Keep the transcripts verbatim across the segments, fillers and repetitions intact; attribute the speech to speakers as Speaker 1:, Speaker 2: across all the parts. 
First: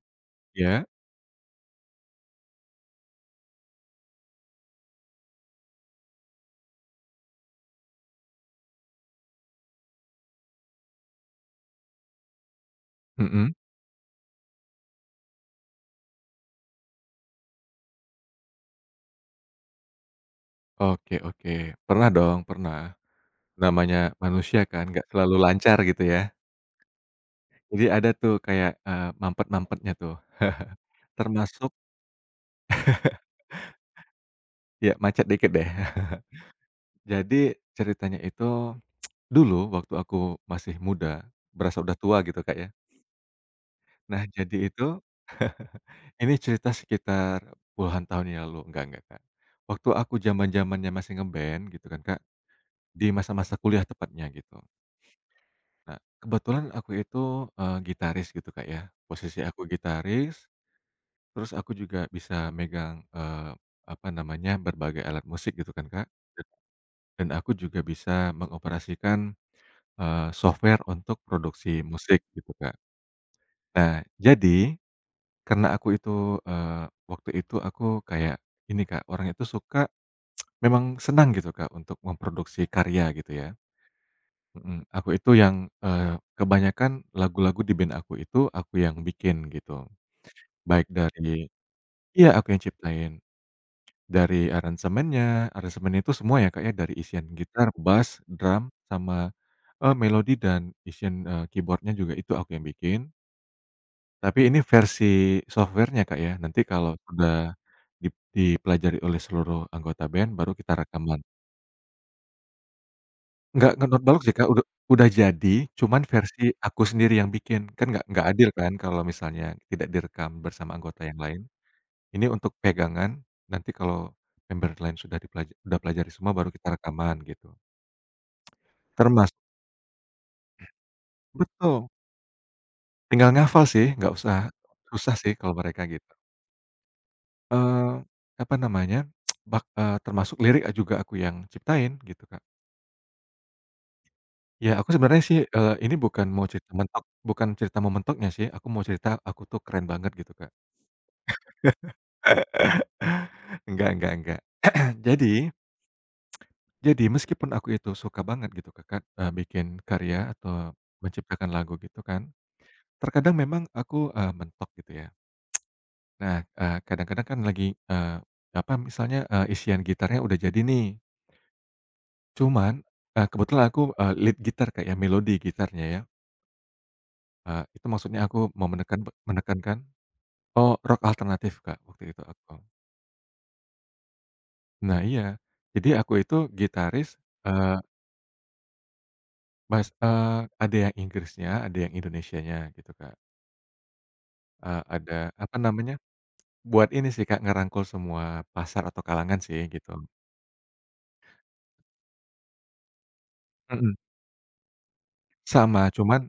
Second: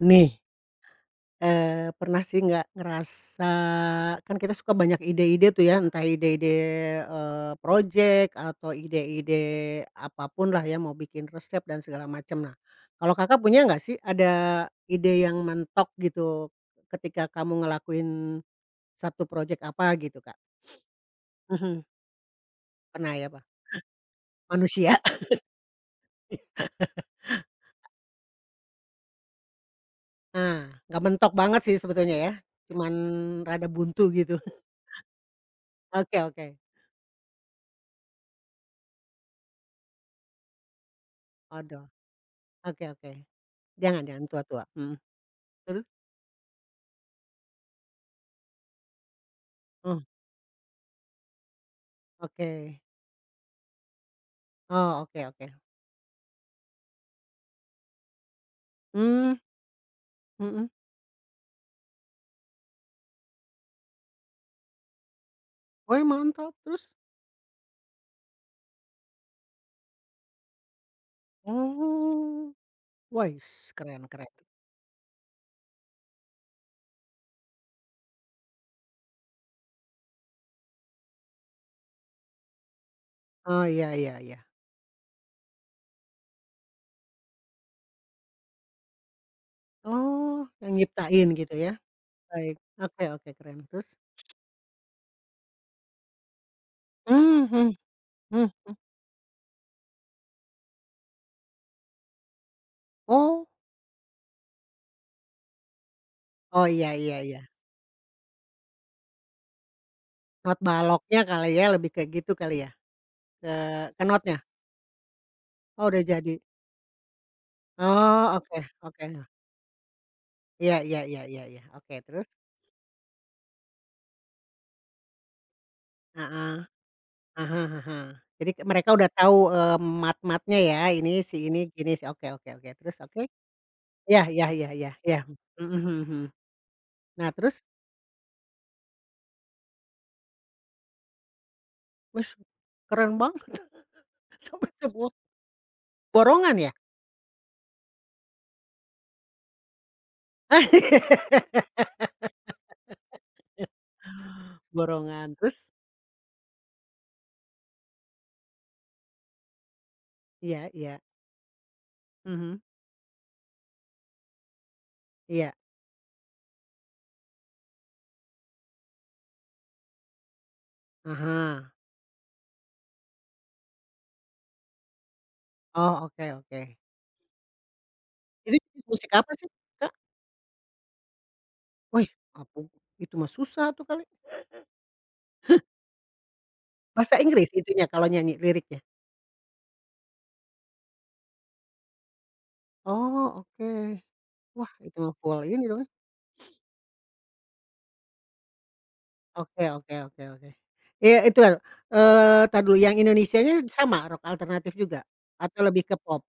Speaker 1: Nih,
Speaker 2: Iya,
Speaker 1: eee, pernah sih nggak ngerasa kan kita suka banyak ide-ide tuh ya, entah ide-ide, eee, projek atau ide-ide apapun lah ya, mau bikin resep dan segala macam. Nah, kalau Kakak
Speaker 2: mhm,
Speaker 1: punya nggak sih ada ide yang mentok gitu ketika kamu ngelakuin satu projek apa gitu, Kak?
Speaker 2: oke oke.
Speaker 1: Mhm,
Speaker 2: Pernah dong, pernah.
Speaker 1: pernah ya, Pak?
Speaker 2: Namanya manusia kan
Speaker 1: Manusia.
Speaker 2: nggak selalu lancar gitu ya. Jadi ada tuh kayak, eee, mampet-mampetnya tuh,
Speaker 1: Nah, nggak mentok banget
Speaker 2: termasuk
Speaker 1: sih sebetulnya ya, cuman rada buntu gitu.
Speaker 2: ya macet dikit deh.
Speaker 1: Oke oke.
Speaker 2: Jadi ceritanya itu, dulu waktu aku masih muda, berasa
Speaker 1: Odo.
Speaker 2: udah tua gitu, Kak, ya.
Speaker 1: Oke oke. Jangan
Speaker 2: Nah
Speaker 1: jangan
Speaker 2: jadi
Speaker 1: tua-tua.
Speaker 2: itu,
Speaker 1: Mhm. Terus?
Speaker 2: ini cerita sekitar puluhan tahun yang lalu, enggak enggak, Kak. Waktu
Speaker 1: Oh,
Speaker 2: aku zaman-zamannya masih nge-band gitu kan, Kak,
Speaker 1: oke.
Speaker 2: di masa-masa kuliah tepatnya gitu.
Speaker 1: Oh, oke oke.
Speaker 2: Nah, kebetulan aku itu, eee, gitaris gitu, Kak, ya.
Speaker 1: Mmm,
Speaker 2: Posisi aku gitaris,
Speaker 1: mhm.
Speaker 2: terus aku juga bisa megang, eee, apa namanya, berbagai alat musik gitu kan,
Speaker 1: Weh,
Speaker 2: Kak.
Speaker 1: mantap, terus?
Speaker 2: Dan aku juga bisa mengoperasikan, eee, software untuk produksi musik gitu,
Speaker 1: Oh,
Speaker 2: Kak.
Speaker 1: weis,
Speaker 2: Nah,
Speaker 1: keren keren.
Speaker 2: jadi karena aku itu, eee, waktu itu aku kayak ini, Kak, orang itu suka memang senang gitu, Kak, untuk memproduksi karya gitu ya.
Speaker 1: Oh, iya iya iya.
Speaker 2: Mhm, aku itu yang, eee, kebanyakan lagu-lagu di band aku itu aku yang bikin gitu.
Speaker 1: Oh, yang
Speaker 2: Baik
Speaker 1: nyiptain
Speaker 2: dari
Speaker 1: gitu ya?
Speaker 2: iya aku
Speaker 1: Baik.
Speaker 2: yang
Speaker 1: Oke
Speaker 2: ciptain,
Speaker 1: oke, keren. Terus?
Speaker 2: dari aransemennya, aransemennya itu semua ya Kak ya, dari isian
Speaker 1: Mmm,
Speaker 2: gitar,
Speaker 1: mhm
Speaker 2: bass,
Speaker 1: mhm
Speaker 2: drum,
Speaker 1: mhm.
Speaker 2: sama, eee, melodi dan isian, eee, keyboard-nya juga itu aku yang bikin.
Speaker 1: Oh.
Speaker 2: Tapi ini versi software-nya Kak ya, nanti
Speaker 1: Oh,
Speaker 2: kalau
Speaker 1: iya iya
Speaker 2: sudah
Speaker 1: iya.
Speaker 2: dip dipelajari oleh seluruh anggota band baru
Speaker 1: Not
Speaker 2: kita rekaman.
Speaker 1: baloknya kali ya, lebih ke gitu kali ya? Ke
Speaker 2: Nggak ngentot
Speaker 1: ke
Speaker 2: balok sih,
Speaker 1: notnya?
Speaker 2: Kak, udah udah jadi,
Speaker 1: Oh,
Speaker 2: cuman
Speaker 1: udah jadi.
Speaker 2: versi aku sendiri yang bikin. Kan nggak nggak
Speaker 1: Oh,
Speaker 2: adil
Speaker 1: oke
Speaker 2: kan kalau
Speaker 1: oke.
Speaker 2: misalnya tidak direkam bersama
Speaker 1: Iya iya
Speaker 2: anggota yang
Speaker 1: iya
Speaker 2: lain.
Speaker 1: iya iya. Oke,
Speaker 2: Ini
Speaker 1: terus?
Speaker 2: untuk pegangan, nanti kalau member lain sudah dipelaja udah pelajari semua baru
Speaker 1: Heeh.
Speaker 2: kita rekaman
Speaker 1: Aha,
Speaker 2: gitu.
Speaker 1: hah ah hah. Jadi ke- mereka udah
Speaker 2: Termas
Speaker 1: tahu, eee, mat-matnya ya, ini si ini
Speaker 2: Betul,
Speaker 1: gini si oke oke oke, terus oke?
Speaker 2: tinggal ngafal sih, nggak
Speaker 1: Ya
Speaker 2: usah
Speaker 1: ya ya ya
Speaker 2: susah
Speaker 1: ya,
Speaker 2: sih kalau
Speaker 1: mhm
Speaker 2: mereka
Speaker 1: mhm
Speaker 2: gitu.
Speaker 1: mhm. Nah terus,
Speaker 2: Eee, apa namanya, bak eee, termasuk lirik juga aku yang ciptain gitu,
Speaker 1: wis
Speaker 2: Kak.
Speaker 1: keren banget sampai
Speaker 2: Ya aku
Speaker 1: sebuah
Speaker 2: sebenarnya sih, eee, ini bukan mau
Speaker 1: borongan
Speaker 2: cerita
Speaker 1: ya?
Speaker 2: mentok bukan cerita mau mentoknya sih, aku mau cerita aku tuh keren banget gitu, Kak. Enggak enggak enggak.
Speaker 1: Borongan,
Speaker 2: Jadi
Speaker 1: terus?
Speaker 2: jadi meskipun aku itu suka banget gitu Kak, kan, eee, bikin karya
Speaker 1: Iya
Speaker 2: atau
Speaker 1: iya,
Speaker 2: menciptakan lagu gitu kan,
Speaker 1: mhm,
Speaker 2: terkadang memang aku, eee, mentok gitu ya.
Speaker 1: iya,
Speaker 2: Nah, eee, kadang-kadang kan lagi, eee, apa, misalnya, eee, isian gitarnya udah jadi nih,
Speaker 1: ah
Speaker 2: cuman, eee, kebetulan aku, eee, lead gitar kayak melodi gitarnya
Speaker 1: oh
Speaker 2: ya,
Speaker 1: oke oke.
Speaker 2: eee, itu maksudnya aku
Speaker 1: Itu
Speaker 2: mau
Speaker 1: jenis
Speaker 2: menekan
Speaker 1: musik apa sih,
Speaker 2: menekankan
Speaker 1: Kak?
Speaker 2: oh, rock alternatif Kak, waktu
Speaker 1: Wih,
Speaker 2: itu aku.
Speaker 1: ampun itu mah susah tuh kali.
Speaker 2: Nah iya, jadi aku itu gitaris,
Speaker 1: Bahasa Inggris
Speaker 2: eh,
Speaker 1: itunya kalau nyanyi liriknya?
Speaker 2: Mas eee, ada yang Inggrisnya, ada yang Indonesianya gitu, Kak.
Speaker 1: Oh oke, wah
Speaker 2: Eee,
Speaker 1: itu mah
Speaker 2: ada
Speaker 1: full
Speaker 2: apa
Speaker 1: ini dong ya.
Speaker 2: namanya, buat ini sih, Kak, ngerangkul semua pasar atau kalangan sih
Speaker 1: Oke
Speaker 2: gitu.
Speaker 1: oke oke oke. Ya itu, kan, eee, entar dulu yang Indonesianya
Speaker 2: Mhm,
Speaker 1: sama rock alternatif juga? Atau
Speaker 2: sama,
Speaker 1: lebih ke
Speaker 2: cuman
Speaker 1: pop?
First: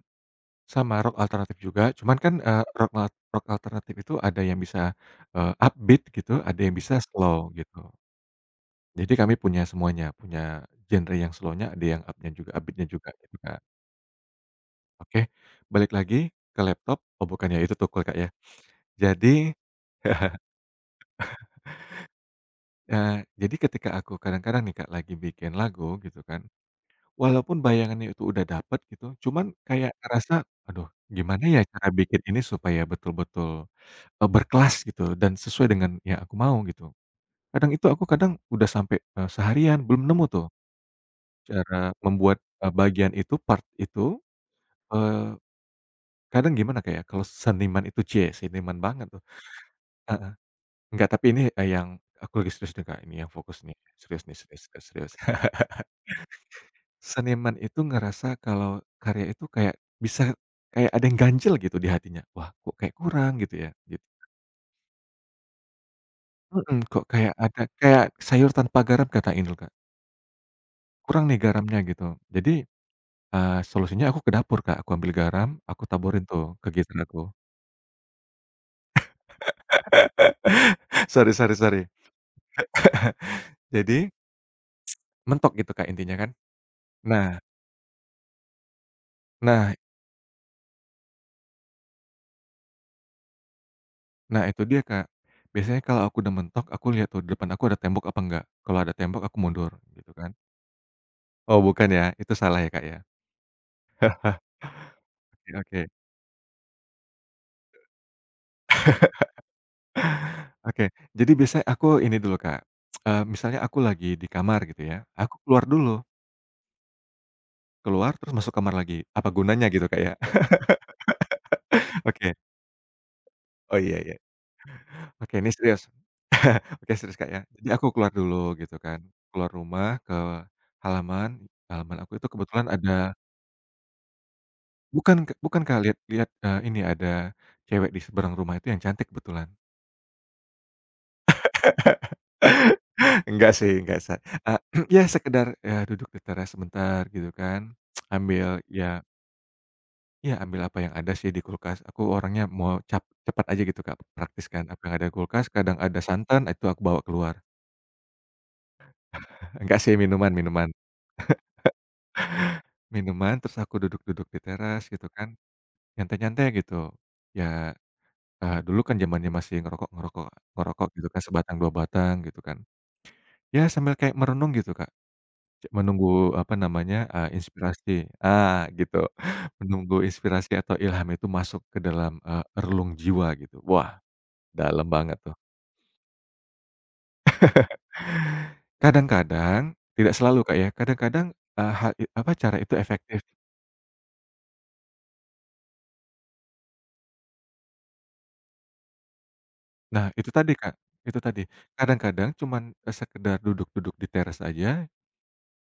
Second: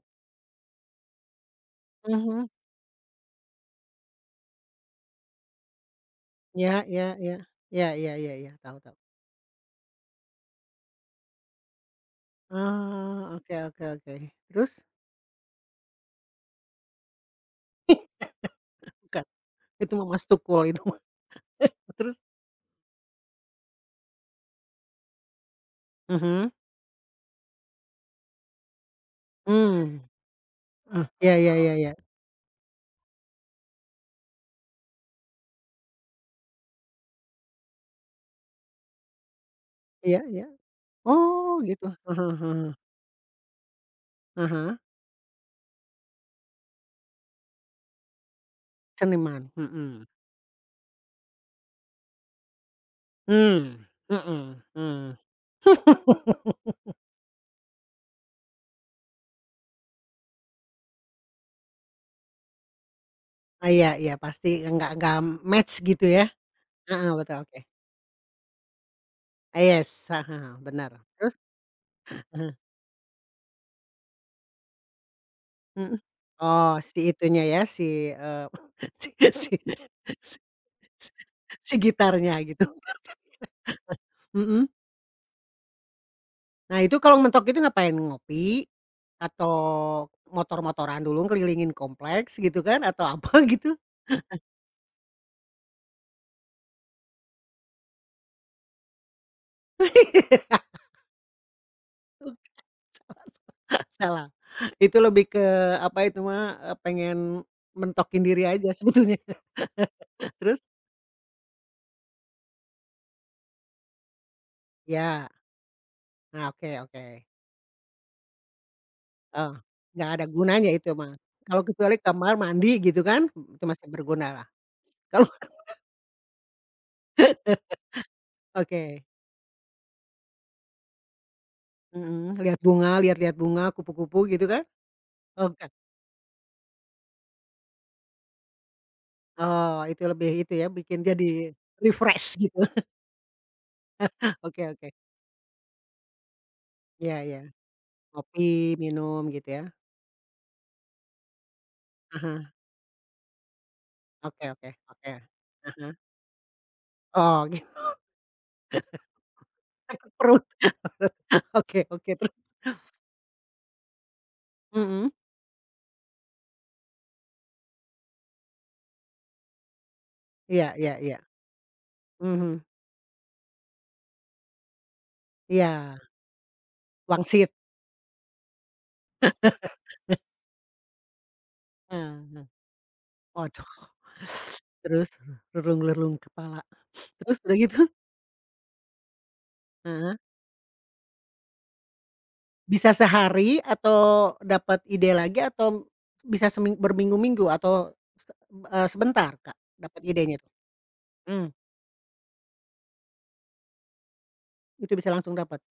Speaker 2: sama rock alternatif juga, cuman kan,
Speaker 1: Mhm.
Speaker 2: eee, rock al rock alternatif itu ada yang bisa, eee, upbeat gitu, ada yang
Speaker 1: Ya
Speaker 2: bisa
Speaker 1: ya
Speaker 2: slow
Speaker 1: ya.
Speaker 2: gitu.
Speaker 1: Ya ya ya ya, tahu tahu.
Speaker 2: Jadi kami punya semuanya, punya genre yang slow-nya, ada yang up-nya juga upbeat-nya juga
Speaker 1: Oh,
Speaker 2: gitu,
Speaker 1: oke
Speaker 2: Kak.
Speaker 1: oke oke. Terus?
Speaker 2: Oke, balik lagi ke laptop. Oh bukan ya, itu tukul, Kak, ya.
Speaker 1: Bukan,
Speaker 2: Jadi
Speaker 1: itu mah Mas Tukul itu mah. Terus?
Speaker 2: Eee, jadi ketika aku kadang-kadang nih Kak, lagi bikin lagu gitu kan,
Speaker 1: Mhm.
Speaker 2: walaupun bayangannya itu udah dapet gitu, cuman kayak
Speaker 1: Mmm.
Speaker 2: ngerasa, "Aduh
Speaker 1: Eh, ya
Speaker 2: gimana
Speaker 1: ya
Speaker 2: ya
Speaker 1: ya
Speaker 2: cara
Speaker 1: ya.
Speaker 2: bikin ini supaya betul-betul, eee, berkelas gitu dan sesuai dengan yang aku mau," gitu. Kadang itu aku kadang udah sampai, eee, seharian belum
Speaker 1: Iya
Speaker 2: nemu tuh
Speaker 1: iya. Oh gitu.
Speaker 2: cara
Speaker 1: Heeh
Speaker 2: membuat,
Speaker 1: heeh.
Speaker 2: eee, bagian itu, part itu,
Speaker 1: Ah hah.
Speaker 2: eee, kadang gimana Kak, ya, kalau seniman itu cie seniman banget tuh
Speaker 1: Seniman, mhm.
Speaker 2: heeh. Enggak, tapi ini, eee, yang aku lagi serius nih Kak, ini yang fokus nih,
Speaker 1: Mmm,
Speaker 2: serius nih serius
Speaker 1: mhm,
Speaker 2: serius serius.
Speaker 1: mmm.
Speaker 2: Seniman itu ngerasa kalau karya itu kayak bisa kayak ada yang ganjel gitu di hatinya, "Wah kok kayak kurang," gitu ya,
Speaker 1: Ah, iya
Speaker 2: gitu.
Speaker 1: iya pasti enggak enggak match gitu ya?
Speaker 2: Mhm, kok
Speaker 1: Heeh,
Speaker 2: kayak
Speaker 1: betul, oke.
Speaker 2: ada kayak sayur tanpa garam kata Indul
Speaker 1: Ah,
Speaker 2: Kak,
Speaker 1: yes, heeh heeh, benar.
Speaker 2: kurang
Speaker 1: Terus?
Speaker 2: nih garamnya gitu. Jadi,
Speaker 1: Heeh,
Speaker 2: eee, solusinya aku ke dapur, Kak, aku ambil garam, aku
Speaker 1: mhm.
Speaker 2: taburin tuh ke
Speaker 1: Oh,
Speaker 2: gitar
Speaker 1: si
Speaker 2: aku.
Speaker 1: itunya ya, si, eee, si si si si
Speaker 2: sorry sorry
Speaker 1: si
Speaker 2: sorry
Speaker 1: gitarnya gitu,
Speaker 2: Jadi
Speaker 1: mhm.
Speaker 2: mentok gitu, Kak, intinya kan.
Speaker 1: Nah, itu kalau
Speaker 2: Nah
Speaker 1: mentok itu ngapain? Ngopi atau
Speaker 2: nah
Speaker 1: motor-motoran dulu ngelilingin kompleks gitu kan atau apa gitu?
Speaker 2: nah itu dia, Kak. Biasanya kalau aku udah mentok, aku lihat tuh di depan aku ada tembok apa enggak. Kalau ada tembok aku mundur gitu kan. Oh bukan ya, itu salah ya, Kak, ya?
Speaker 1: Salah, itu lebih ke
Speaker 2: Oke oke.
Speaker 1: apa itu mah, eee, pengen mentokin diri aja sebetulnya. Terus?
Speaker 2: Oke, jadi biasanya aku ini dulu, Kak, eee, misalnya aku lagi di kamar gitu ya,
Speaker 1: Ya,
Speaker 2: aku keluar dulu,
Speaker 1: nah, oke oke.
Speaker 2: keluar terus masuk kamar lagi, apa
Speaker 1: Oh,
Speaker 2: gunanya gitu, Kak,
Speaker 1: nggak
Speaker 2: ya.
Speaker 1: ada gunanya itu mah. Kalau kecuali kamar
Speaker 2: Oke,
Speaker 1: mandi gitu kan, itu
Speaker 2: oh
Speaker 1: masih
Speaker 2: iya iya,
Speaker 1: bergunalah. Kalau
Speaker 2: oke ini serius. Oke serius, Kak, ya. Jadi aku keluar dulu gitu kan,
Speaker 1: oke,
Speaker 2: keluar rumah ke halaman, halaman aku itu
Speaker 1: mhm, lihat
Speaker 2: kebetulan
Speaker 1: bunga
Speaker 2: ada
Speaker 1: lihat-lihat bunga, kupu-kupu gitu kan?
Speaker 2: bukan
Speaker 1: Oh
Speaker 2: bukan,
Speaker 1: bukan?
Speaker 2: Kak, lihat lihat, eee, ini ada cewek di seberang rumah itu yang cantik kebetulan.
Speaker 1: Oh itu lebih itu ya, bikin jadi refresh gitu.
Speaker 2: Enggak sih, enggak sa eee,
Speaker 1: Oke oke.
Speaker 2: ya sekedar, ya duduk di teras sebentar
Speaker 1: Iya
Speaker 2: gitu
Speaker 1: iya.
Speaker 2: kan, ambil
Speaker 1: Kopi,
Speaker 2: ya
Speaker 1: minum gitu ya?
Speaker 2: Iya, ambil apa yang ada sih di kulkas. Aku
Speaker 1: Ah
Speaker 2: orangnya
Speaker 1: hah.
Speaker 2: mau cap cepat aja gitu, Kak, praktis
Speaker 1: Oke
Speaker 2: kan.
Speaker 1: oke
Speaker 2: Apa yang ada
Speaker 1: oke.
Speaker 2: di kulkas,
Speaker 1: Ah
Speaker 2: kadang
Speaker 1: hah.
Speaker 2: ada santan, itu aku bawa keluar.
Speaker 1: Oh gitu,
Speaker 2: Enggak sih,
Speaker 1: sakit
Speaker 2: minuman
Speaker 1: perut.
Speaker 2: minuman.
Speaker 1: Oke oke, terus?
Speaker 2: Minuman, terus aku duduk-duduk di teras gitu
Speaker 1: Mhm.
Speaker 2: kan, nyantai-nyantai gitu. Ya, eee, dulu kan zamannya masih ngerokok-ngerokok ngerokok
Speaker 1: Iya
Speaker 2: ngerokok
Speaker 1: iya
Speaker 2: gitu
Speaker 1: iya.
Speaker 2: kan, sebatang, dua batang gitu kan.
Speaker 1: Mhm.
Speaker 2: Ya, sambil kayak merenung gitu, Kak. Ce
Speaker 1: Iya,
Speaker 2: menunggu apa namanya, eee,
Speaker 1: wangsit.
Speaker 2: inspirasi ah, gitu. Menunggu inspirasi atau ilham itu masuk ke dalam, eee,
Speaker 1: Heeh.
Speaker 2: relung jiwa gitu.
Speaker 1: Waduh.
Speaker 2: Wah, dalam
Speaker 1: Terus?
Speaker 2: banget tuh.
Speaker 1: Lerung-lerung kepala. Terus udah gitu,
Speaker 2: Kadang-kadang, tidak
Speaker 1: Heeh.
Speaker 2: selalu Kak ya, kadang-kadang, eee, ha i apa, cara itu
Speaker 1: Bisa
Speaker 2: efektif.
Speaker 1: sehari atau dapat ide lagi atau bisa seming berminggu-minggu atau se eee, sebentar, Kak, dapat
Speaker 2: Nah itu
Speaker 1: idenya tuh?
Speaker 2: tadi Kak, itu tadi,
Speaker 1: Mmm.
Speaker 2: kadang-kadang cuman, eee, sekedar duduk-duduk di teras aja,
Speaker 1: Itu bisa langsung dapat?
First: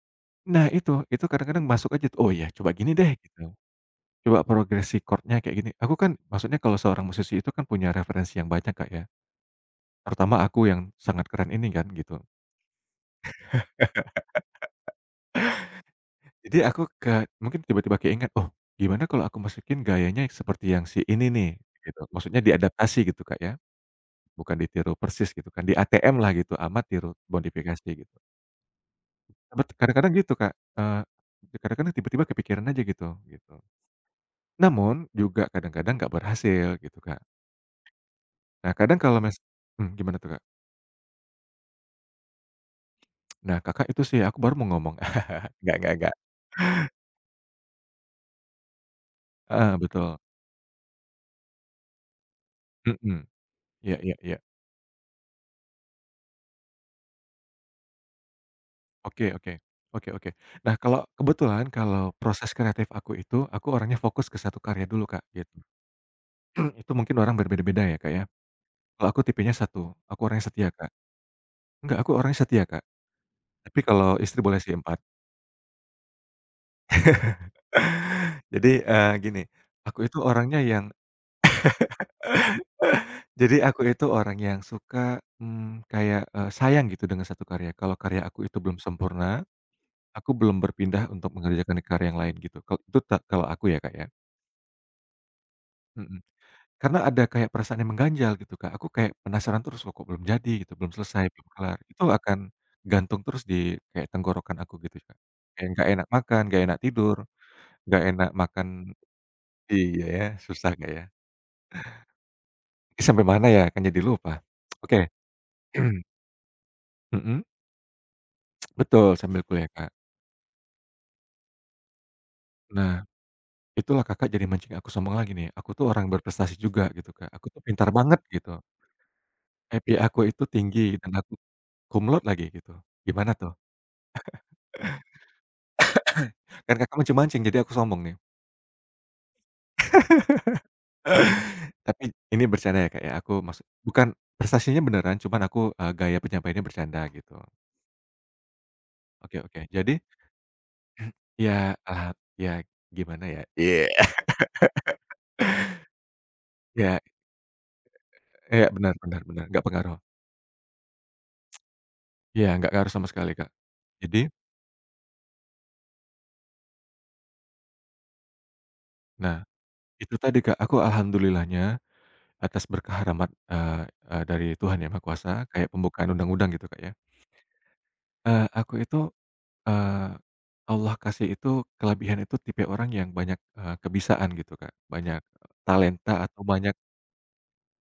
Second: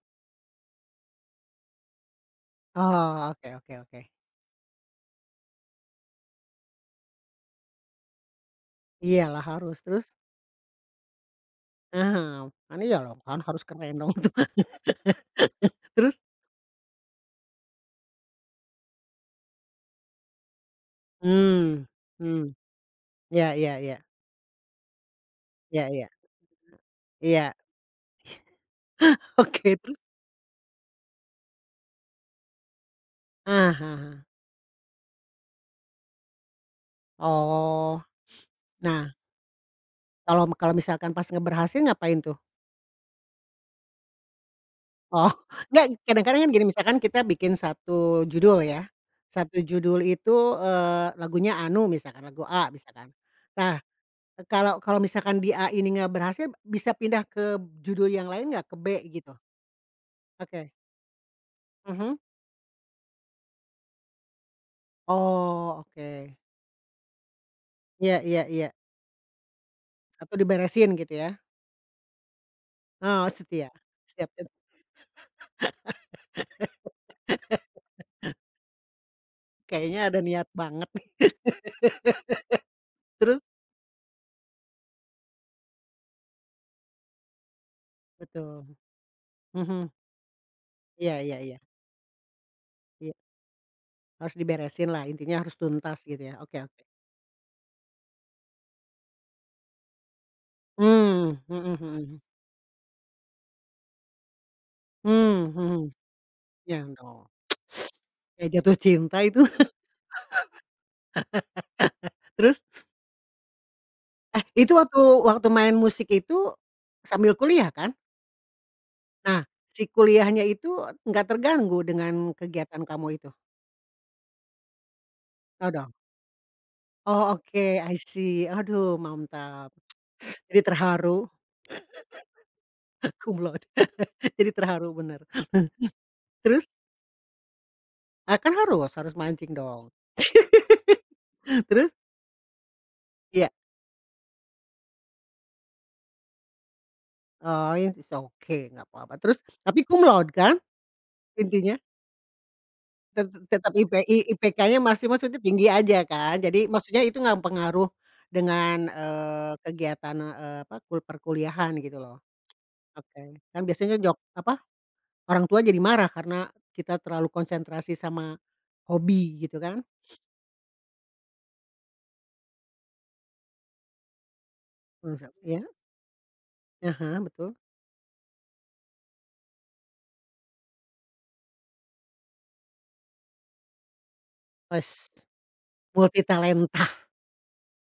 Speaker 2: nah itu, itu kadang-kadang masuk aja tuh, "Oh ya coba gini deh,"
Speaker 1: Oh,
Speaker 2: gitu,
Speaker 1: oke oke oke.
Speaker 2: "coba progresi chord-nya kayak gini." Aku kan maksudnya kalau seorang musisi itu kan punya referensi yang banyak Kak ya,
Speaker 1: Iyalah harus, terus?
Speaker 2: terutama aku yang sangat keren ini kan, gitu.
Speaker 1: Aha, kan iya dong kan harus keren dong tuh. Terus?
Speaker 2: Jadi aku ke mungkin tiba-tiba keinget, "Oh, gimana kalau aku masukin gayanya seperti yang si ini nih?"
Speaker 1: Mmm,
Speaker 2: Gitu, maksudnya
Speaker 1: mhm,
Speaker 2: diadaptasi gitu Kak
Speaker 1: iya
Speaker 2: ya.
Speaker 1: iya iya,
Speaker 2: Bukan ditiru persis gitu kan, di
Speaker 1: iya iya,
Speaker 2: A T M lah gitu, amat tiru
Speaker 1: iya,
Speaker 2: modifikasi gitu. Bet
Speaker 1: oke terus?
Speaker 2: kadang-kadang gitu Kak, eee, kadang-kadang tiba-tiba kepikiran aja gitu, gitu.
Speaker 1: Ah hah.
Speaker 2: Namun juga kadang-kadang nggak berhasil gitu Kak.
Speaker 1: Oh,
Speaker 2: Nah kadang
Speaker 1: nah
Speaker 2: kalau mis mmm, gimana tuh Kak?
Speaker 1: kalau kalau misalkan pas ngeberhasil ngapain tuh?
Speaker 2: Nah Kakak itu sih aku baru mau ngomong,
Speaker 1: Oh,
Speaker 2: nggak
Speaker 1: enggak,
Speaker 2: nggak nggak,
Speaker 1: kadang-kadang kan gini, misalkan kita bikin satu judul ya, satu
Speaker 2: heeh,
Speaker 1: judul
Speaker 2: betul,
Speaker 1: itu, eee, lagunya anu misalkan, lagu A misalkan.
Speaker 2: mhm,
Speaker 1: Nah,
Speaker 2: iya iya iya,
Speaker 1: kalau kalau misalkan di A ini nggak berhasil, bisa pindah ke judul yang lain nggak, ke B
Speaker 2: oke
Speaker 1: gitu?
Speaker 2: oke, oke oke.
Speaker 1: Oke,
Speaker 2: Nah kalau kebetulan kalau
Speaker 1: mhm.
Speaker 2: proses kreatif aku itu, aku orangnya fokus ke satu karya dulu Kak gitu.
Speaker 1: Oh, oke.
Speaker 2: Itu mungkin orang berbeda-beda ya Kak
Speaker 1: Iya
Speaker 2: ya.
Speaker 1: iya iya,
Speaker 2: Kalau aku tipenya satu, aku
Speaker 1: satu
Speaker 2: orangnya setia Kak.
Speaker 1: diberesin gitu ya?
Speaker 2: Enggak, aku orangnya setia, Kak.
Speaker 1: Oh, setia,
Speaker 2: Tapi kalau
Speaker 1: setiap
Speaker 2: istri
Speaker 1: tet
Speaker 2: boleh sih empat. Jadi, eee, gini, aku
Speaker 1: kayaknya
Speaker 2: itu
Speaker 1: ada niat
Speaker 2: orangnya yang
Speaker 1: banget nih. Terus?
Speaker 2: jadi aku itu orang yang suka, mmm, kayak, eee, sayang gitu dengan satu karya. Kalau karya aku itu
Speaker 1: Betul,
Speaker 2: belum sempurna,
Speaker 1: mhm.
Speaker 2: aku belum berpindah
Speaker 1: Iya
Speaker 2: untuk
Speaker 1: iya iya
Speaker 2: mengerjakan karya yang lain gitu. Kalau itu
Speaker 1: iya,
Speaker 2: ta kalau aku ya, Kak, ya.
Speaker 1: harus diberesin lah. Intinya harus tuntas
Speaker 2: Mhm.
Speaker 1: gitu ya? Oke oke.
Speaker 2: Karena ada kayak perasaan yang mengganjal gitu, Kak. Aku kayak penasaran terus, "Loh, kok belum jadi?" gitu, "belum selesai,
Speaker 1: Mmm,
Speaker 2: belum
Speaker 1: mhm
Speaker 2: kelar." Itu
Speaker 1: mhm.
Speaker 2: akan gantung terus di kayak tenggorokan aku gitu, Kak.
Speaker 1: Mmm,
Speaker 2: Kayak nggak
Speaker 1: mhm.
Speaker 2: enak makan, nggak enak
Speaker 1: Ya
Speaker 2: tidur,
Speaker 1: dong,
Speaker 2: nggak enak
Speaker 1: kayak
Speaker 2: makan
Speaker 1: jatuh cinta itu.
Speaker 2: Iya ya, susah Kak ya.
Speaker 1: Terus?
Speaker 2: Ini sampai mana ya? Kan jadi lupa.
Speaker 1: Eh, itu waktu
Speaker 2: Oke.
Speaker 1: waktu main musik itu sambil
Speaker 2: Mhm,
Speaker 1: kuliah kan?
Speaker 2: betul sambil
Speaker 1: Nah,
Speaker 2: kuliah
Speaker 1: si
Speaker 2: Kak.
Speaker 1: kuliahnya itu nggak terganggu dengan kegiatan
Speaker 2: Nah,
Speaker 1: kamu itu?
Speaker 2: itulah Kakak jadi mancing aku sombong lagi nih, aku
Speaker 1: Oh
Speaker 2: tuh
Speaker 1: dong?
Speaker 2: orang berprestasi juga gitu Kak,
Speaker 1: Oh
Speaker 2: aku tuh
Speaker 1: oke,
Speaker 2: pintar
Speaker 1: I
Speaker 2: banget
Speaker 1: see.
Speaker 2: gitu,
Speaker 1: Aduh mantap.
Speaker 2: I P K aku itu
Speaker 1: Jadi
Speaker 2: tinggi dan
Speaker 1: terharu,
Speaker 2: aku cum laude lagi gitu, gimana
Speaker 1: cum
Speaker 2: tuh?
Speaker 1: laude. Jadi terharu bener. Terus?
Speaker 2: Kan Kakak mancing-mancing jadi aku sombong nih.
Speaker 1: Ah, kan harus harus mancing dong. Terus?
Speaker 2: Tapi ini bercanda ya Kak ya, aku
Speaker 1: Iya.
Speaker 2: maksud bukan prestasinya beneran, cuman aku, eee, gaya penyampaiannya bercanda gitu.
Speaker 1: Oh, ya, it's okay, nggak apa-apa.
Speaker 2: Oke
Speaker 1: Terus
Speaker 2: oke,
Speaker 1: tapi
Speaker 2: jadi
Speaker 1: cum laude kan
Speaker 2: ya,
Speaker 1: intinya?
Speaker 2: eee, ya gimana
Speaker 1: Tet
Speaker 2: ya?
Speaker 1: tetap
Speaker 2: Iya.
Speaker 1: ipi I IPK-nya masih maksudnya tinggi aja kan? Jadi
Speaker 2: Ya
Speaker 1: maksudnya itu nggak pengaruh
Speaker 2: Iya,
Speaker 1: dengan,
Speaker 2: benar benar benar,
Speaker 1: eee,
Speaker 2: nggak pengaruh.
Speaker 1: kegiatan, eee, apa, kul perkuliahan gitu loh?
Speaker 2: Iya, nggak ngaruh sama sekali,
Speaker 1: Oke.
Speaker 2: Kak.
Speaker 1: Kan biasanya jok
Speaker 2: Jadi
Speaker 1: apa, orang tua jadi marah karena kita terlalu konsentrasi sama
Speaker 2: nah,
Speaker 1: hobi gitu kan?
Speaker 2: itu tadi, Kak, aku alhamdulillahnya atas berkah rahmat, eee eee, dari Tuhan Yang Maha
Speaker 1: Masa
Speaker 2: Kuasa,
Speaker 1: iya,
Speaker 2: kayak pembukaan undang-undang gitu, Kak, ya.
Speaker 1: ah hah, betul.
Speaker 2: Eee, aku itu, eee, Allah kasih itu kelebihan itu tipe orang yang banyak, eee, kebisaan gitu, Kak,
Speaker 1: Wes,
Speaker 2: banyak talenta atau banyak
Speaker 1: multitalenta,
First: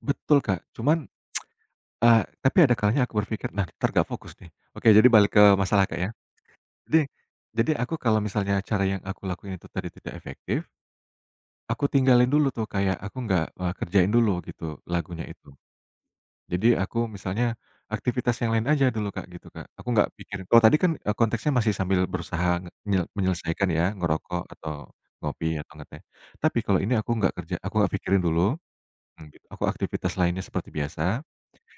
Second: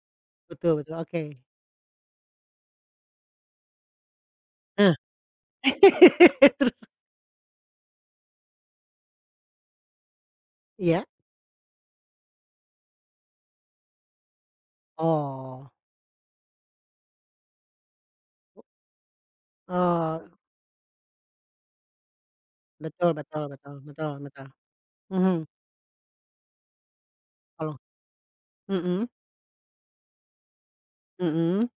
Speaker 2: betul, Kak,
Speaker 1: betul betul,
Speaker 2: cuman,
Speaker 1: oke.
Speaker 2: eee, tapi ada kalanya aku berpikir, "Nah, entar nggak fokus nih." Oke,
Speaker 1: Nah.
Speaker 2: jadi balik ke masalah, Kak, ya. Jadi jadi aku kalau misalnya cara yang aku lakuin itu tadi tidak efektif
Speaker 1: Iya?
Speaker 2: Aku tinggalin dulu tuh kayak aku nggak, eee, kerjain dulu gitu lagunya itu.
Speaker 1: Oh.
Speaker 2: Jadi aku misalnya aktivitas yang lain aja dulu Kak, gitu Kak. Aku nggak
Speaker 1: Oh,
Speaker 2: pikir kalau tadi kan, eee, konteksnya masih sambil berusaha nge nye
Speaker 1: betul betul
Speaker 2: menyelesaikan
Speaker 1: betul
Speaker 2: ya,
Speaker 1: betul
Speaker 2: ngerokok
Speaker 1: betul.
Speaker 2: atau
Speaker 1: Mhm,
Speaker 2: ngopi atau ngeteh. Tapi kalau ini aku nggak kerja aku
Speaker 1: kalau
Speaker 2: nggak pikirin dulu,
Speaker 1: mhm
Speaker 2: mmm, gitu. Aku aktivitas lainnya seperti biasa.
Speaker 1: mhm.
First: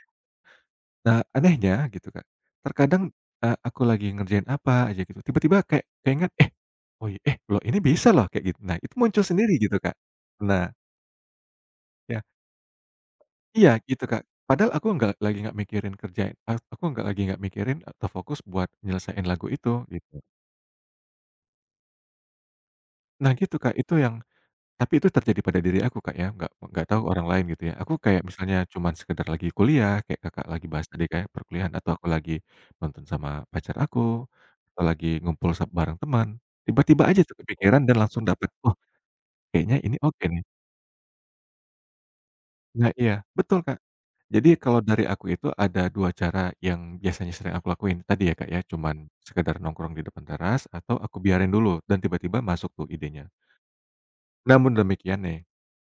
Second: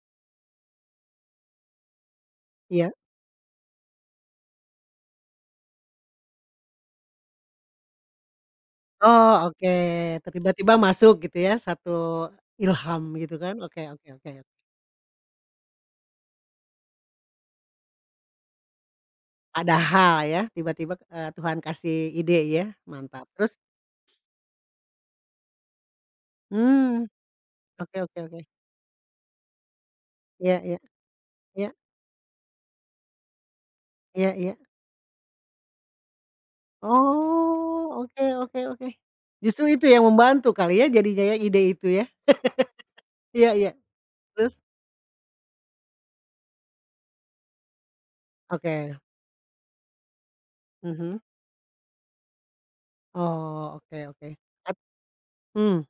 Speaker 2: Nah, anehnya gitu Kak,
Speaker 1: Iya.
Speaker 2: terkadang, eee, aku lagi ngerjain apa aja gitu, tiba-tiba kayak keinget, "Eh, oh, iya, eh, loh ini bisa loh," kayak gitu. Nah, itu muncul
Speaker 1: Oh,
Speaker 2: sendiri
Speaker 1: oke.
Speaker 2: gitu Kak. Nah,
Speaker 1: Tiba-tiba masuk gitu ya, satu
Speaker 2: ya
Speaker 1: ilham gitu kan.
Speaker 2: Iya
Speaker 1: Oke
Speaker 2: gitu,
Speaker 1: oke
Speaker 2: Kak.
Speaker 1: oke.
Speaker 2: Padahal aku nggak lagi nggak mikirin kerjain ak aku nggak lagi nggak mikirin atau fokus buat nyelesain lagu itu, gitu.
Speaker 1: Padahal ya, tiba-tiba, eee, Tuhan kasih ide ya, mantap.
Speaker 2: Nah
Speaker 1: Terus
Speaker 2: gitu, Kak, itu yang tapi itu terjadi pada diri aku, Kak, ya, nggak nggak
Speaker 1: mmm,
Speaker 2: tahu orang lain gitu ya. Aku
Speaker 1: oke oke
Speaker 2: kayak
Speaker 1: oke.
Speaker 2: misalnya cuman sekedar lagi kuliah, kayak Kakak
Speaker 1: Iya
Speaker 2: lagi
Speaker 1: iya
Speaker 2: bahas tadi kayak
Speaker 1: iya
Speaker 2: perkuliahan atau aku lagi nonton sama pacar aku,
Speaker 1: iya iya.
Speaker 2: atau lagi ngumpul sa bareng teman, tiba-tiba aja tuh kepikiran dan
Speaker 1: Oh,
Speaker 2: langsung
Speaker 1: oke
Speaker 2: dapet,
Speaker 1: oke
Speaker 2: "Oh
Speaker 1: oke. Justru
Speaker 2: kayaknya
Speaker 1: itu
Speaker 2: ini
Speaker 1: yang
Speaker 2: oke nih."
Speaker 1: membantu kali ya jadinya ya, ide itu ya?
Speaker 2: Nah iya,
Speaker 1: Iya
Speaker 2: betul,
Speaker 1: iya,
Speaker 2: Kak. Jadi
Speaker 1: terus?
Speaker 2: kalau dari aku itu ada dua cara yang biasanya sering aku lakuin, tadi ya, Kak, ya,
Speaker 1: Oke,
Speaker 2: cuman sekedar nongkrong di depan teras atau aku
Speaker 1: mhm.
Speaker 2: biarin dulu dan tiba-tiba masuk tuh idenya.
Speaker 1: Oh, oke oke.
Speaker 2: Namun
Speaker 1: At
Speaker 2: demikian nih,
Speaker 1: mmm,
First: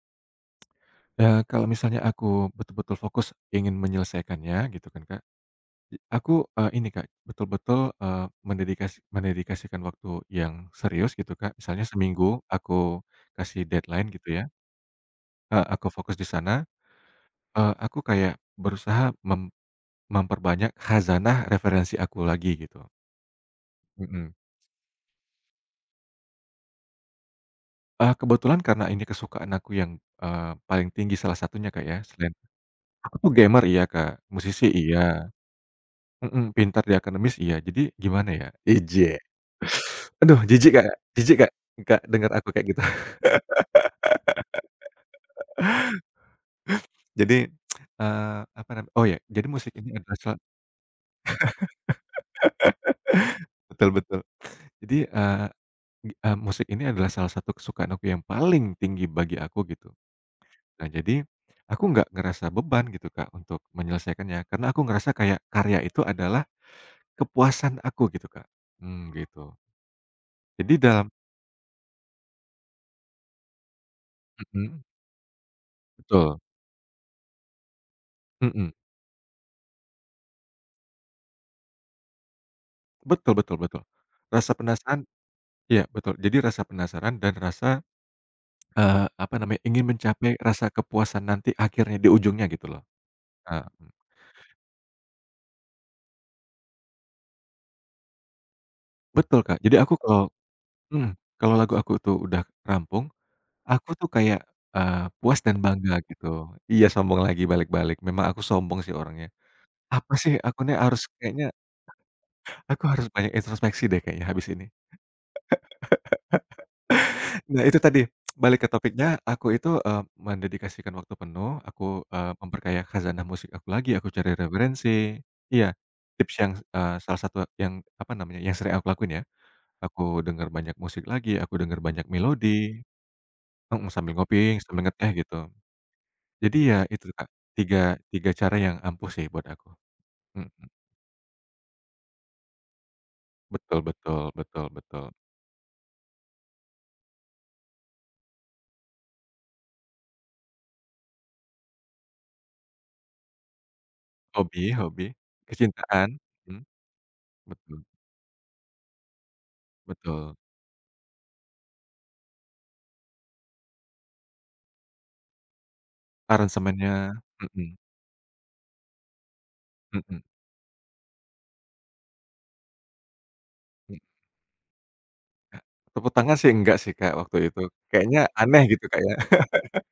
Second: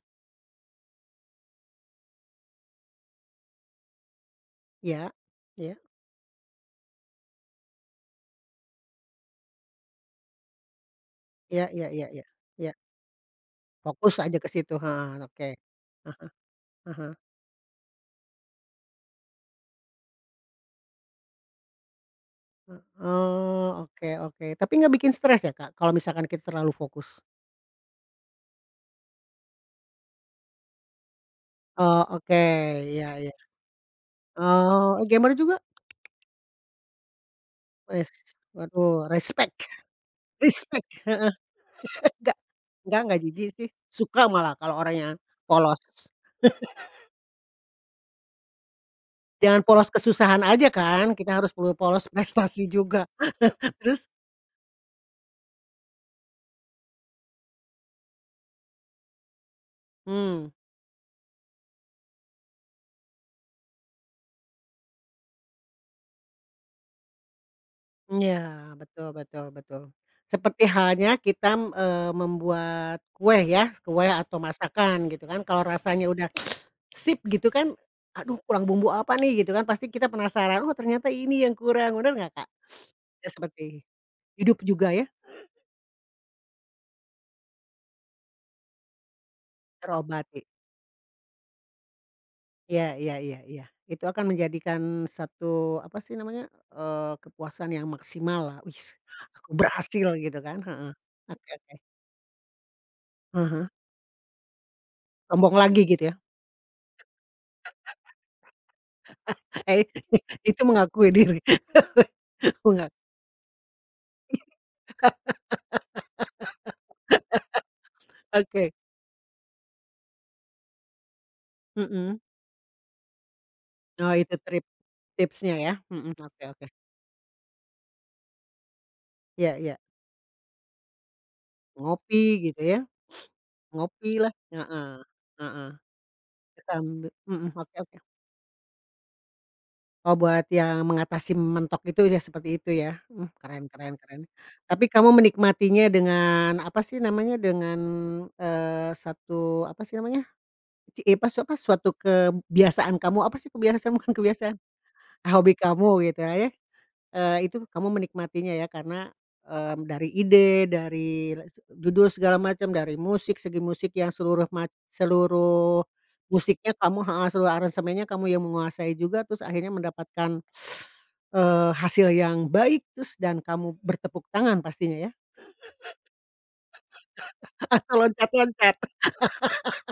Speaker 2: eee, kalau misalnya aku betul-betul fokus ingin menyelesaikannya gitu kan,
Speaker 1: iya.
Speaker 2: Kak,
Speaker 1: Iya
Speaker 2: i aku, eee, ini, Kak, betul-betul, eee, mendedikasi mendedikasikan waktu yang serius gitu, Kak,
Speaker 1: iya
Speaker 2: misalnya
Speaker 1: iya iya iya.
Speaker 2: seminggu
Speaker 1: Iya,
Speaker 2: aku kasih deadline
Speaker 1: fokus
Speaker 2: gitu
Speaker 1: aja
Speaker 2: ya,
Speaker 1: ke situ, heeh, oke.
Speaker 2: eee, aku fokus
Speaker 1: Ah
Speaker 2: di
Speaker 1: hah
Speaker 2: sana,
Speaker 1: ah hah.
Speaker 2: eee, aku kayak berusaha mem memperbanyak khazanah referensi aku lagi gitu.
Speaker 1: Oh, oke
Speaker 2: Mhm.
Speaker 1: oke. Tapi nggak bikin stres ya, Kak, kalau misalkan kita terlalu fokus?
Speaker 2: Eee, kebetulan karena ini kesukaan aku yang, eee, paling tinggi salah satunya Kak, ya,
Speaker 1: Oh,
Speaker 2: selain
Speaker 1: oke. Iya
Speaker 2: aku tuh
Speaker 1: iya.
Speaker 2: gamer iya Kak, musisi
Speaker 1: Oh, eh,
Speaker 2: iya,
Speaker 1: gamer juga?
Speaker 2: mhm, pintar di akademis iya, jadi
Speaker 1: Wes,
Speaker 2: gimana ya,
Speaker 1: waduh,
Speaker 2: ijek.
Speaker 1: respect
Speaker 2: Aduh jijik
Speaker 1: respect,
Speaker 2: Kak
Speaker 1: heeh.
Speaker 2: jijik Kak Kak, dengar
Speaker 1: Nggak
Speaker 2: aku kayak gitu.
Speaker 1: nggak nggak jijik sih, suka malah kalau orangnya polos.
Speaker 2: Jadi, eee, apa nam oh ya, jadi
Speaker 1: Jangan
Speaker 2: musik ini
Speaker 1: polos
Speaker 2: adalah sal
Speaker 1: kesusahan aja kan, kita harus perlu polos prestasi juga.
Speaker 2: betul
Speaker 1: Terus?
Speaker 2: betul. Jadi, eee, gi eee, musik ini adalah salah satu kesukaan aku yang paling tinggi bagi aku gitu.
Speaker 1: Mmm.
Speaker 2: Nah jadi, aku nggak ngerasa beban gitu Kak, untuk menyelesaikannya, karena aku ngerasa kayak karya itu adalah Kepuasan aku gitu,
Speaker 1: Iya,
Speaker 2: Kak.
Speaker 1: betul
Speaker 2: Mmm,
Speaker 1: betul
Speaker 2: gitu.
Speaker 1: betul. Seperti
Speaker 2: Jadi dalam
Speaker 1: halnya kita, eee, membuat kue ya, kue atau
Speaker 2: mhm,
Speaker 1: masakan gitu kan, kalau rasanya udah
Speaker 2: betul,
Speaker 1: sip gitu kan, aduh kurang
Speaker 2: mhm,
Speaker 1: bumbu apa nih gitu kan, pasti kita penasaran, oh ternyata ini yang kurang, bener nggak Kak? Ya
Speaker 2: betul betul betul.
Speaker 1: seperti
Speaker 2: Rasa
Speaker 1: hidup juga
Speaker 2: penasaran
Speaker 1: ya
Speaker 2: iya betul. Jadi rasa penasaran dan rasa, eee, apa namanya, ingin mencapai
Speaker 1: terobati.
Speaker 2: rasa kepuasan nanti akhirnya di ujungnya gitu loh.
Speaker 1: Iya iya iya iya.
Speaker 2: Heeh,
Speaker 1: Itu akan menjadikan satu apa sih namanya, eee, kepuasan yang maksimal lah, "Wis
Speaker 2: betul,
Speaker 1: aku
Speaker 2: Kak. Jadi aku
Speaker 1: berhasil,"
Speaker 2: kalau
Speaker 1: gitu kan, heeh.
Speaker 2: mhm,
Speaker 1: Oke
Speaker 2: kalau
Speaker 1: oke.
Speaker 2: lagu aku tuh udah rampung,
Speaker 1: Ah hah,
Speaker 2: aku tuh kayak, eee, puas
Speaker 1: sombong
Speaker 2: dan
Speaker 1: lagi
Speaker 2: bangga
Speaker 1: gitu ya?
Speaker 2: gitu. Iya sombong lagi balik-balik, memang aku sombong sih orangnya.
Speaker 1: Eh,
Speaker 2: Apa sih aku
Speaker 1: itu
Speaker 2: nih harus
Speaker 1: mengakui diri.
Speaker 2: kayaknya aku
Speaker 1: Enggak,
Speaker 2: harus banyak introspeksi deh kayaknya habis ini. Nah, itu tadi, balik ke
Speaker 1: oke,
Speaker 2: topiknya, aku itu, eee, mendedikasikan waktu penuh, aku,
Speaker 1: mhm.
Speaker 2: eee, memperkaya khazanah musik aku lagi, aku
Speaker 1: Oh
Speaker 2: cari
Speaker 1: itu trip
Speaker 2: referensi
Speaker 1: tipsnya
Speaker 2: iya,
Speaker 1: ya, mhm,
Speaker 2: tips
Speaker 1: oke
Speaker 2: yang,
Speaker 1: oke,
Speaker 2: eee, salah satu yang, apa namanya, yang sering aku lakuin ya,
Speaker 1: ya ya
Speaker 2: aku denger banyak musik lagi, aku denger banyak
Speaker 1: ngopi gitu ya,
Speaker 2: melodi mhm, sambil
Speaker 1: ngopilah,
Speaker 2: ngopi, sambil
Speaker 1: heeh
Speaker 2: ngeteh gitu.
Speaker 1: heeh,
Speaker 2: Jadi
Speaker 1: kita
Speaker 2: ya itu,
Speaker 1: ambil
Speaker 2: Kak,
Speaker 1: mhm, oke
Speaker 2: tiga
Speaker 1: oke.
Speaker 2: tiga cara yang ampuh sih buat aku.
Speaker 1: Oh buat
Speaker 2: Mhm,
Speaker 1: yang mengatasi mentok itu ya seperti itu ya, mmm, keren
Speaker 2: betul
Speaker 1: keren keren.
Speaker 2: betul betul
Speaker 1: Tapi
Speaker 2: betul.
Speaker 1: kamu menikmatinya dengan apa sih namanya, dengan, eee, satu apa sih namanya, ci eh, apa su- apa suatu kebiasaan kamu, apa sih kebiasaan bukan kebiasaan,
Speaker 2: Hobi hobi,
Speaker 1: hobi kamu
Speaker 2: kecintaan
Speaker 1: gitu ya.
Speaker 2: mhm,
Speaker 1: Eee, itu
Speaker 2: betul
Speaker 1: kamu menikmatinya ya karena, mmm, dari
Speaker 2: betul,
Speaker 1: ide, dari le judul segala macam, dari musik, segi musik yang seluruh mac seluruh musiknya
Speaker 2: aransemennya
Speaker 1: kamu heeh, seluruh
Speaker 2: mhm
Speaker 1: aransemennya kamu yang menguasai juga, terus akhirnya
Speaker 2: mhm
Speaker 1: mendapatkan, eee, hasil yang baik, terus dan kamu
Speaker 2: mhm.
Speaker 1: bertepuk tangan pastinya ya?
Speaker 2: Kak, tepuk tangan sih enggak sih, Kak, waktu itu.
Speaker 1: Atau
Speaker 2: Kayaknya aneh
Speaker 1: loncat-loncat?
Speaker 2: gitu, Kak, ya.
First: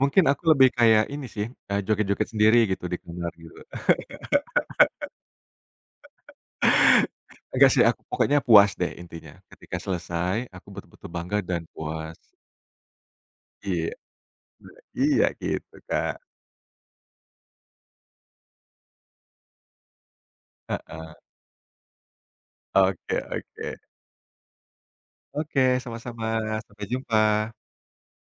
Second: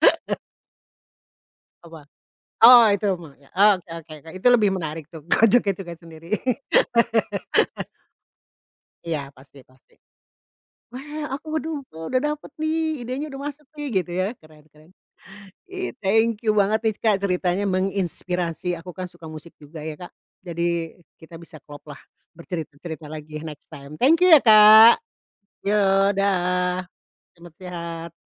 Speaker 2: Mungkin aku lebih kayak ini sih, eee,
Speaker 1: Apa?
Speaker 2: joget-joget sendiri gitu
Speaker 1: Oh
Speaker 2: di
Speaker 1: itu
Speaker 2: kamar
Speaker 1: mah ya,
Speaker 2: gitu.
Speaker 1: oke oke oke, itu lebih menarik tuh kalau joget-joget sendiri.
Speaker 2: Enggak sih, aku pokoknya puas deh intinya.
Speaker 1: Iya pasti
Speaker 2: Ketika
Speaker 1: pasti.
Speaker 2: selesai aku betul-betul
Speaker 1: "Wah
Speaker 2: bangga
Speaker 1: aku
Speaker 2: dan
Speaker 1: udu
Speaker 2: puas.
Speaker 1: udah dapet nih, idenya udah masuk nih,"
Speaker 2: Iya,
Speaker 1: gitu ya? Keren keren.
Speaker 2: iya gitu,
Speaker 1: Ih,
Speaker 2: Kak.
Speaker 1: thank you banget nih, Kak, ceritanya menginspirasi. Aku kan suka musik juga ya, Kak. Jadi
Speaker 2: Heeh.
Speaker 1: kita bisa klop lah, bercerita-cerita
Speaker 2: Oke
Speaker 1: lagi
Speaker 2: oke.
Speaker 1: next time. Thank you ya, Kak.
Speaker 2: Oke,
Speaker 1: Yo,
Speaker 2: sama-sama. Sampai
Speaker 1: dah.
Speaker 2: jumpa.
Speaker 1: Selamat sehat.